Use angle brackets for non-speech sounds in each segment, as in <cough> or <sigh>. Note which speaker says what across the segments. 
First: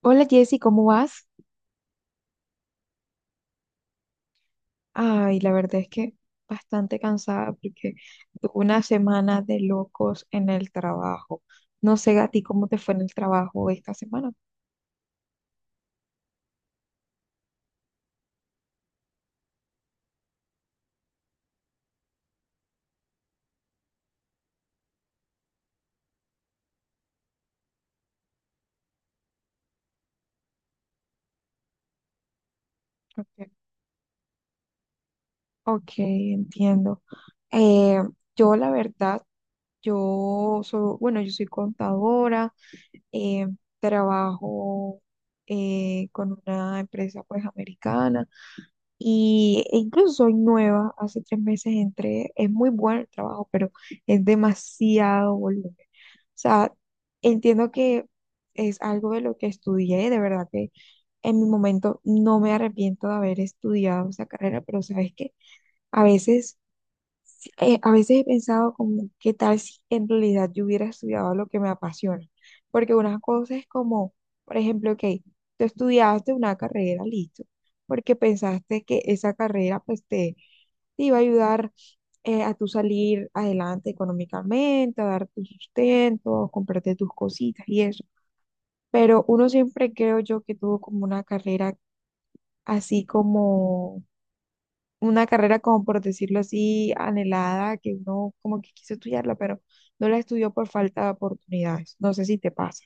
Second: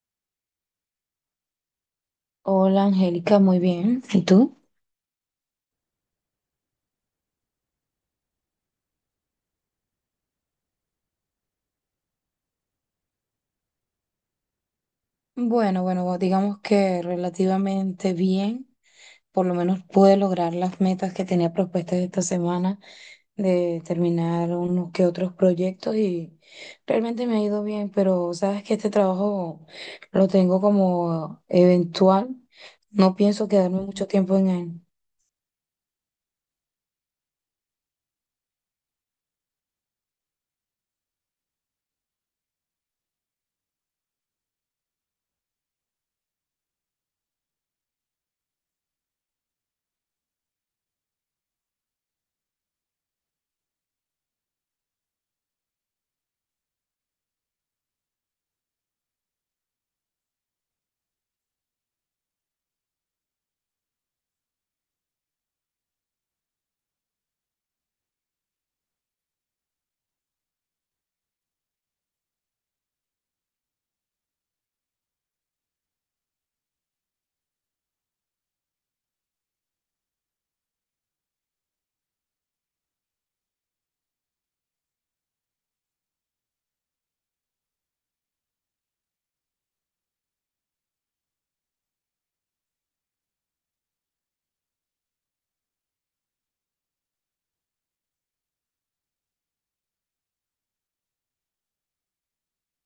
Speaker 1: Hola Jessy, ¿cómo vas?
Speaker 2: Hola Angélica, muy bien. ¿Y tú?
Speaker 1: Ay, la verdad es que bastante cansada porque tuve una semana de locos en el trabajo. No sé a ti cómo te fue en el trabajo esta semana.
Speaker 2: Bueno, digamos que relativamente bien. Por lo menos pude lograr las metas que tenía propuestas esta semana de terminar unos que otros proyectos y realmente me ha ido bien, pero sabes que este trabajo lo tengo como eventual. No pienso
Speaker 1: Ok,
Speaker 2: quedarme mucho tiempo en él.
Speaker 1: ok, entiendo. Eh, yo la verdad, yo soy, bueno, yo soy contadora, eh, trabajo con una empresa pues americana. Y incluso soy nueva, hace 3 meses entré, es muy bueno el trabajo, pero es demasiado volumen. O sea, entiendo que es algo de lo que estudié, de verdad que en mi momento no me arrepiento de haber estudiado esa carrera, pero sabes que a veces a veces he pensado como, ¿qué tal si en realidad yo hubiera estudiado lo que me apasiona? Porque una cosa es como, por ejemplo, ok, tú estudiaste una carrera, listo, porque pensaste que esa carrera pues te iba a ayudar a tú salir adelante económicamente, a dar tu sustento, a comprarte tus cositas y eso. Pero uno siempre creo yo que tuvo como una carrera así como una carrera como por decirlo así, anhelada, que uno como que quiso estudiarla, pero no la estudió por falta de oportunidades. No sé si te pasa.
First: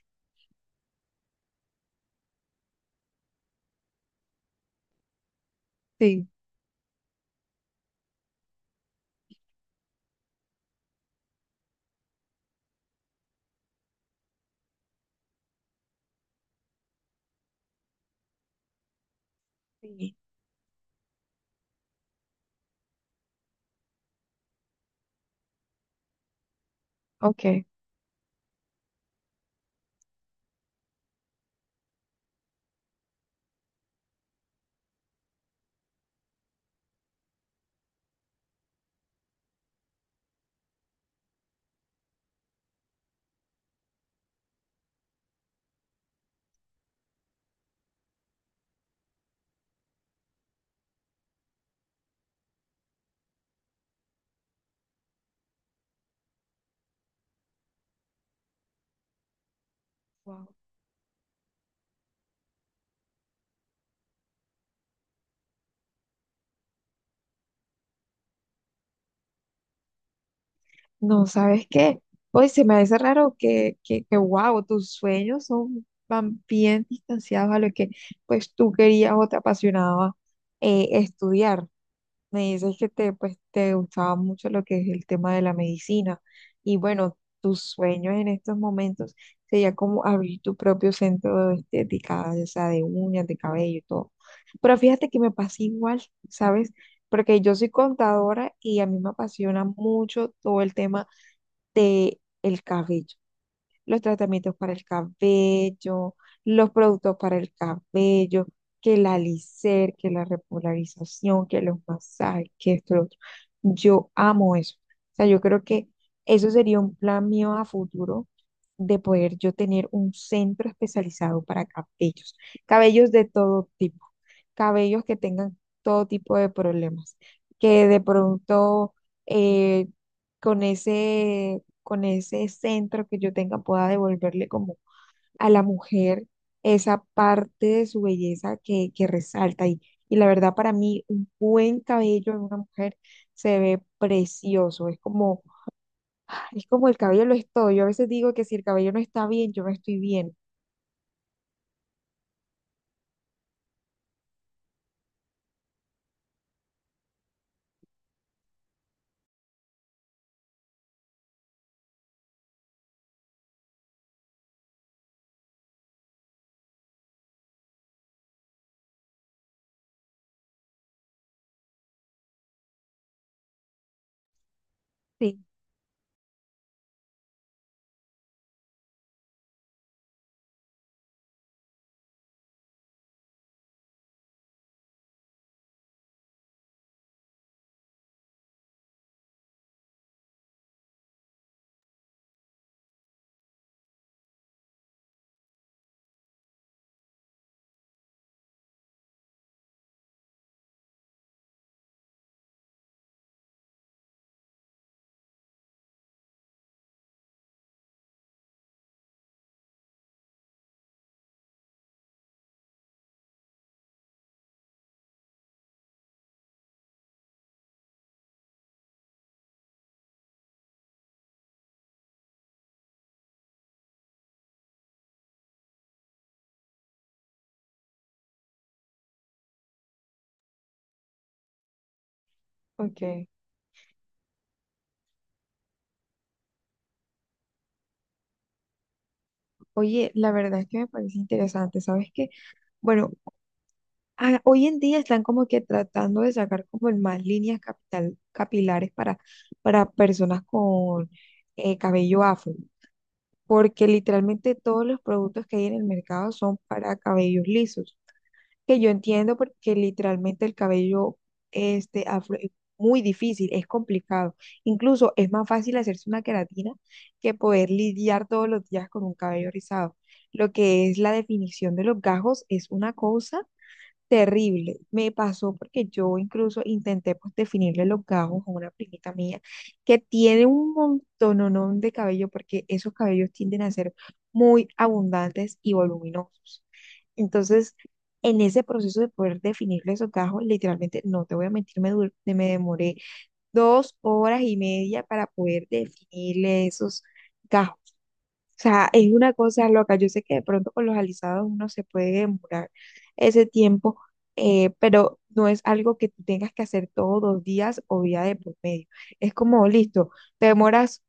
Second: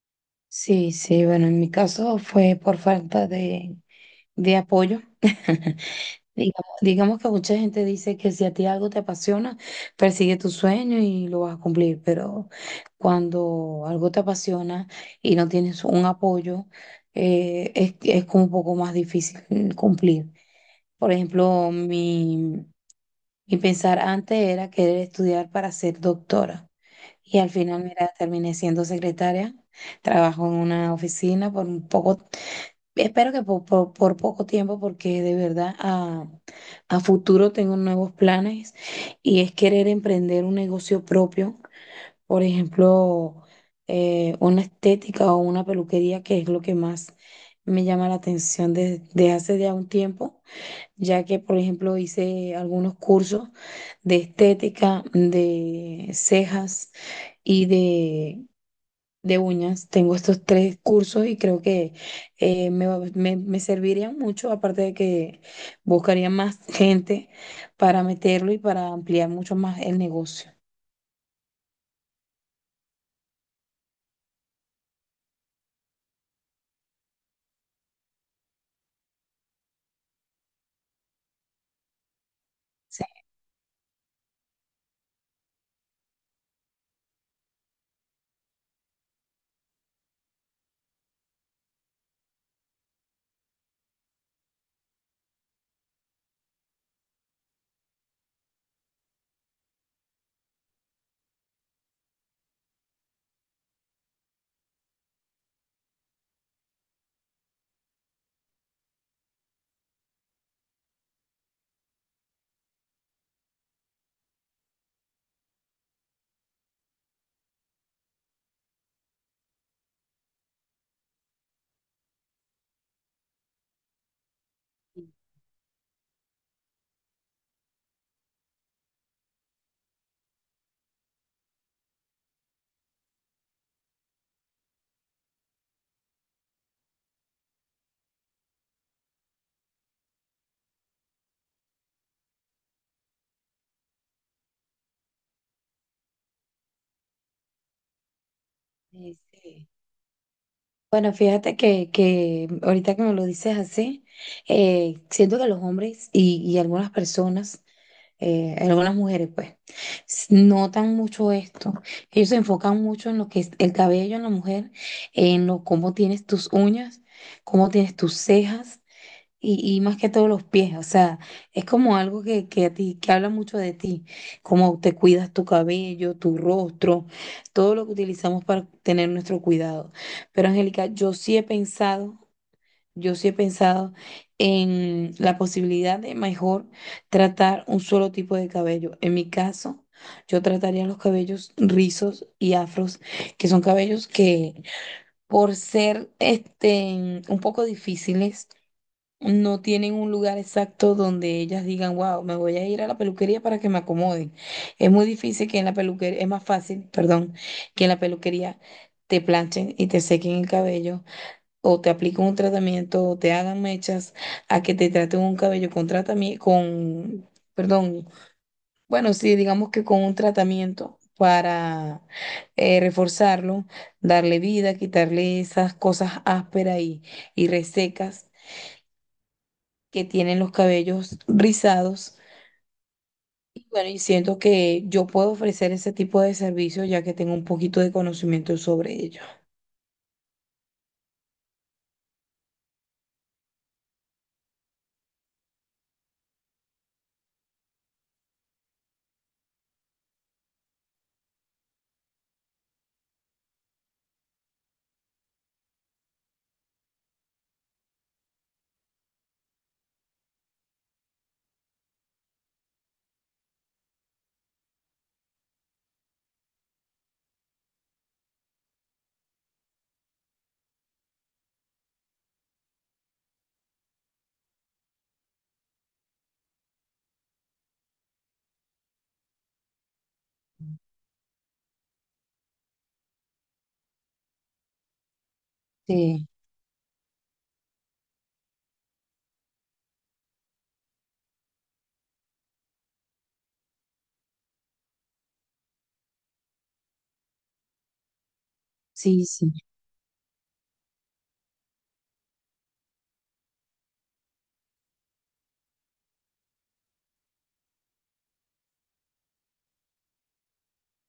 Speaker 2: Sí, sí, bueno, en mi caso fue por falta de apoyo. <laughs>
Speaker 1: Sí,
Speaker 2: Digamos que mucha gente dice que si a ti algo te apasiona, persigue tu sueño y lo vas a cumplir, pero cuando algo te apasiona y no tienes un apoyo, es como un poco más difícil
Speaker 1: sí.
Speaker 2: cumplir. Por ejemplo, mi pensar antes era querer estudiar para ser doctora y al
Speaker 1: Ok.
Speaker 2: final, mira, terminé siendo secretaria, trabajo en una oficina por un poco. Espero que poco tiempo, porque de verdad a futuro tengo nuevos planes y es querer emprender un negocio propio, por ejemplo, una estética o una peluquería, que es lo que más me llama la atención desde hace ya un tiempo, ya que, por ejemplo, hice algunos cursos de estética, de cejas y de uñas. Tengo estos
Speaker 1: Wow.
Speaker 2: tres cursos y creo que me servirían mucho, aparte de que buscaría más gente para meterlo y para ampliar mucho más el negocio.
Speaker 1: No, ¿sabes qué? Hoy se me hace raro que, wow, tus sueños son van bien distanciados a lo que pues tú querías o te apasionaba estudiar. Me dices que
Speaker 2: Sí.
Speaker 1: pues, te gustaba mucho lo que es el tema de la medicina y bueno, tus sueños en estos momentos sería como abrir tu propio centro de estética, o sea, de uñas, de cabello y todo. Pero fíjate que me pasa igual, ¿sabes? Porque yo soy contadora y a mí me apasiona mucho todo el tema del cabello, los tratamientos para el cabello, los productos para el cabello, que la alicer, que la repolarización, que los masajes, que esto, lo otro. Yo amo eso. O sea, yo creo que eso sería un plan mío a futuro, de poder yo tener un centro especializado para cabellos, cabellos de todo tipo, cabellos que tengan todo tipo de problemas, que de pronto eh, con ese con ese centro que yo tenga, pueda devolverle como a la mujer esa parte de su belleza que resalta. Y la verdad, para mí, un buen cabello en una mujer se ve precioso. Es como el cabello lo es todo. Yo a veces digo que si el cabello no
Speaker 2: Sí,
Speaker 1: está bien, yo
Speaker 2: sí.
Speaker 1: no estoy bien.
Speaker 2: Bueno, fíjate que ahorita que me lo dices así, siento que los hombres y algunas personas, algunas mujeres, pues notan mucho esto. Ellos se enfocan mucho en lo que es el cabello en la mujer, en lo cómo tienes tus uñas, cómo tienes tus cejas y más que todo los pies. O sea, es como algo que a ti, que habla mucho de ti, cómo te cuidas
Speaker 1: Sí.
Speaker 2: tu cabello, tu rostro, todo lo que utilizamos para tener nuestro cuidado. Pero Angélica, yo sí he pensado en la posibilidad de mejor tratar un solo tipo de cabello. En mi caso, yo trataría los cabellos rizos y afros, que son cabellos que por ser este, un poco difíciles, no tienen un lugar exacto donde ellas digan, wow, me voy a ir a la peluquería para que me acomoden. Es muy difícil que en la peluquería, es más fácil, perdón, que en la peluquería te planchen y te sequen el cabello o te apliquen un tratamiento, o te hagan mechas, a que te traten un cabello con tratamiento, con, perdón, bueno, sí, digamos que con un tratamiento para reforzarlo, darle vida, quitarle esas cosas ásperas y resecas que tienen los cabellos rizados.
Speaker 1: Ok.
Speaker 2: Y bueno, y siento que yo puedo ofrecer ese tipo de servicio ya que tengo un poquito de conocimiento sobre ello.
Speaker 1: Oye, la verdad es que me parece interesante, ¿sabes qué? Bueno, hoy en día están como que tratando de sacar como en más líneas capital, capilares para personas con cabello afro, porque literalmente todos los productos que hay en el mercado son para cabellos lisos, que yo entiendo porque literalmente el cabello este afro es muy difícil, es complicado. Incluso es más fácil hacerse una queratina que poder lidiar todos los días con un cabello rizado. Lo que es la definición de los gajos es una cosa terrible. Me pasó porque yo incluso intenté pues definirle los gajos a una primita mía que tiene un montononón de cabello porque esos cabellos tienden a ser muy abundantes y
Speaker 2: Sí,
Speaker 1: voluminosos. Entonces, en ese proceso de poder definirle esos gajos, literalmente, no te voy a mentir, me demoré 2 horas y media para poder definirle esos gajos, sea, es
Speaker 2: sí,
Speaker 1: una
Speaker 2: sí.
Speaker 1: cosa loca. Yo sé que de pronto con los alisados uno se puede demorar ese tiempo, pero no es algo que tú tengas que hacer todos los días o día de por medio. Es como, listo, te demoras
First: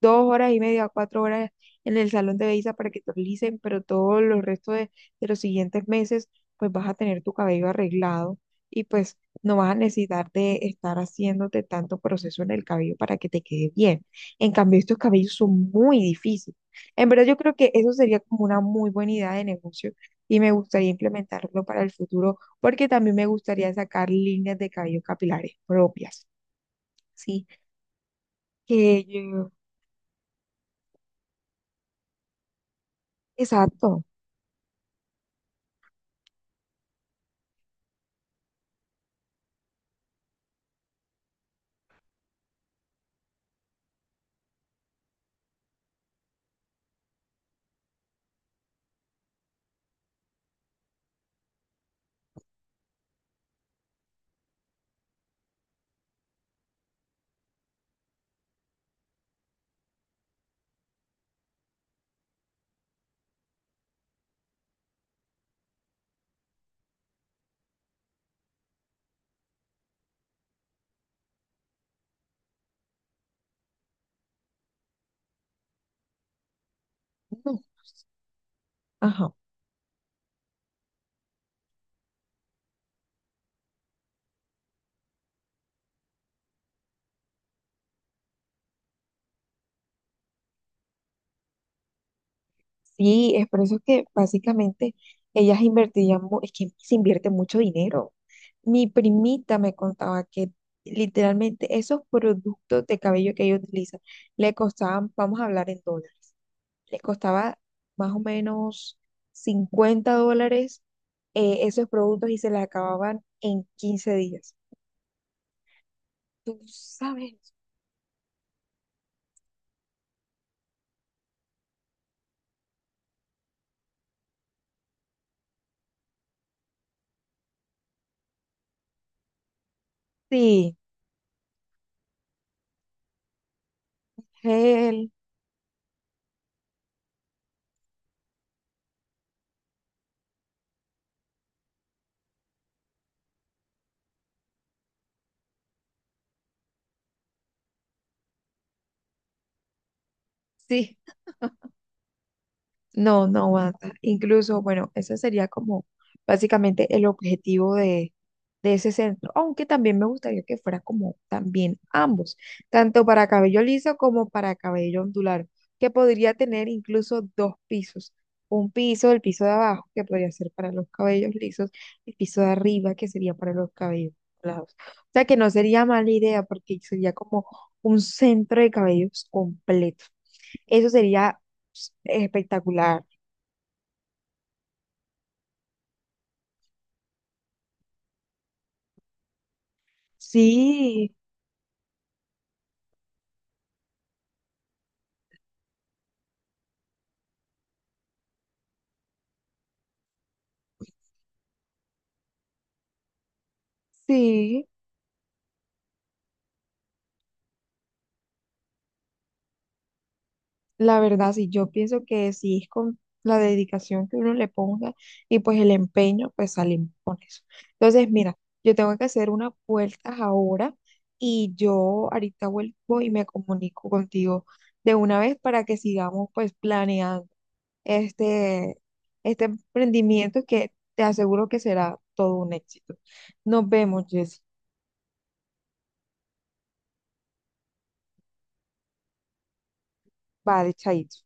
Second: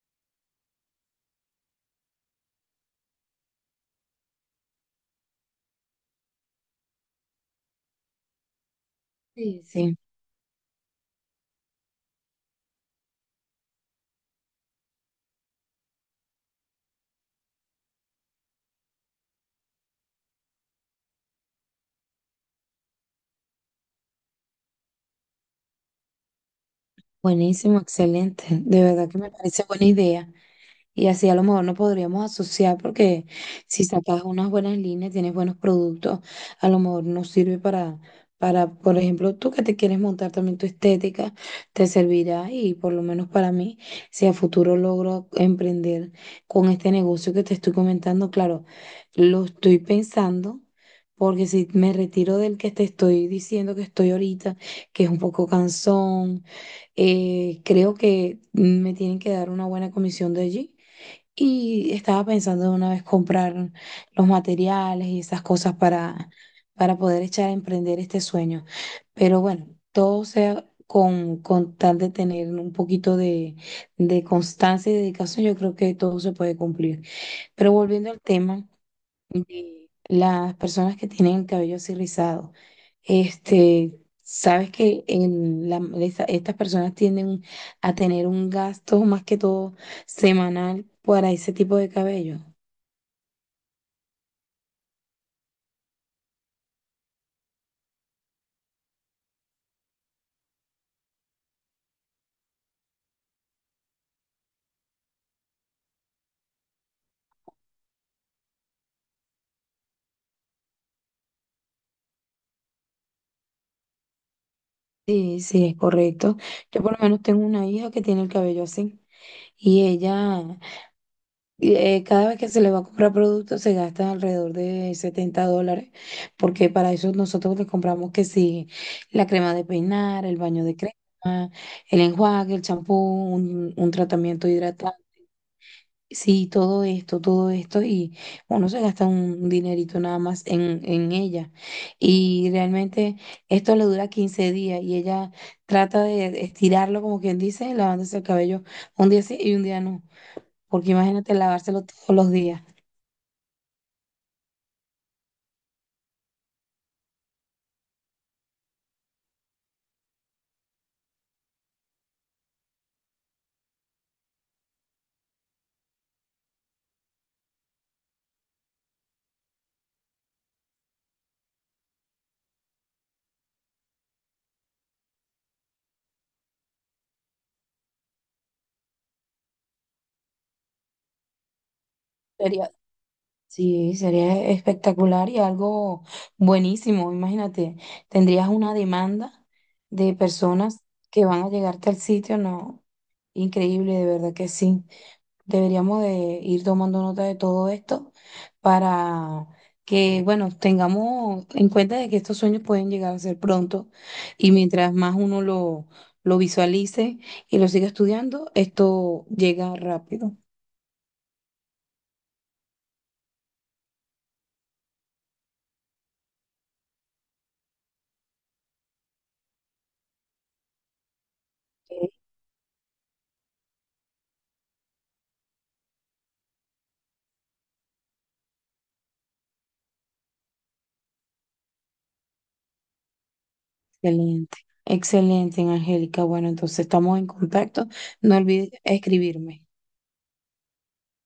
Speaker 1: 2 horas y media, 4 horas en el salón de belleza para que te alisen, pero todos los restos de los siguientes meses, pues vas a tener tu cabello arreglado y pues no
Speaker 2: Sí,
Speaker 1: vas a
Speaker 2: sí,
Speaker 1: necesitar de estar haciéndote tanto proceso en el cabello para que te quede bien. En cambio, estos cabellos son muy difíciles. En verdad yo creo que eso sería como una muy buena idea de negocio y me gustaría implementarlo para el futuro, porque también me gustaría sacar líneas de cabello capilares propias, ¿sí?
Speaker 2: buenísimo, excelente. De
Speaker 1: Que
Speaker 2: verdad que me
Speaker 1: yo...
Speaker 2: parece buena idea. Y así a lo mejor nos podríamos asociar porque si
Speaker 1: Exacto.
Speaker 2: sacas unas buenas líneas, tienes buenos productos, a lo mejor nos sirve para, por ejemplo, tú que te quieres montar también tu estética, te servirá y por lo menos para mí, si a futuro logro emprender con este negocio que te estoy comentando, claro, lo estoy pensando. Porque si me retiro del que te estoy diciendo que estoy ahorita, que es un poco cansón, eh, creo que me tienen que dar una buena comisión de allí. Y estaba pensando de una vez comprar los materiales y esas cosas para poder echar a emprender este sueño. Pero bueno, todo sea con tal de tener un poquito de constancia y dedicación, yo creo que todo se puede cumplir.
Speaker 1: No.
Speaker 2: Pero volviendo al tema
Speaker 1: Ajá.
Speaker 2: de las personas que tienen el cabello así rizado. Este, sabes que estas personas tienden a tener un gasto más que todo semanal para ese tipo de cabello.
Speaker 1: Sí, es por eso que básicamente ellas invertirían, es que se invierte mucho dinero. Mi primita me contaba que literalmente esos productos de cabello que ella utiliza le costaban, vamos a hablar en dólares. Le costaba más o menos $50 esos productos y se les acababan en 15 días.
Speaker 2: Sí, sí, es correcto.
Speaker 1: Tú
Speaker 2: Yo por lo menos
Speaker 1: sabes.
Speaker 2: tengo una hija que tiene el cabello así y ella, cada vez que se le va a comprar productos se gasta alrededor de $70, porque para eso nosotros le compramos que sí, la crema de peinar, el baño
Speaker 1: Sí,
Speaker 2: de crema, el enjuague, el champú, un tratamiento hidratante.
Speaker 1: gel,
Speaker 2: Sí, todo esto, y uno se gasta un dinerito nada más en ella. Y realmente esto le dura 15 días y ella trata de estirarlo, como quien dice, lavándose el cabello un día sí y un día no. Porque
Speaker 1: sí.
Speaker 2: imagínate lavárselo todos los días.
Speaker 1: No, no aguanta. Incluso, bueno, ese sería como básicamente el objetivo de ese centro, aunque también me gustaría que fuera como también ambos, tanto para cabello liso como para cabello ondulado, que podría tener incluso dos pisos. Un piso, el piso de abajo, que podría ser para los cabellos lisos, el piso de arriba, que sería para los cabellos ondulados. O sea que no sería mala idea porque sería como un centro de cabellos completo. Eso sería pues,
Speaker 2: Sería,
Speaker 1: espectacular.
Speaker 2: sí, sería espectacular y algo buenísimo. Imagínate, tendrías una demanda de personas
Speaker 1: Sí,
Speaker 2: que van a llegarte al sitio, ¿no? Increíble, de verdad que sí. Deberíamos de ir tomando nota de todo esto para que, bueno, tengamos en cuenta de que estos sueños pueden llegar a ser pronto y
Speaker 1: sí,
Speaker 2: mientras más uno lo visualice y lo siga estudiando, esto llega rápido.
Speaker 1: la verdad, sí, yo pienso que sí es con la dedicación que uno le ponga y pues el empeño, pues salimos con eso. Entonces, mira, yo tengo que hacer unas vueltas ahora y yo ahorita vuelvo y me comunico contigo de una vez para que sigamos pues planeando este, este emprendimiento que te aseguro que será todo un éxito. Nos vemos, Jessy.
Speaker 2: Excelente, excelente, Angélica. Bueno, entonces estamos en contacto. No olvides escribirme.
Speaker 1: Vale, chaito.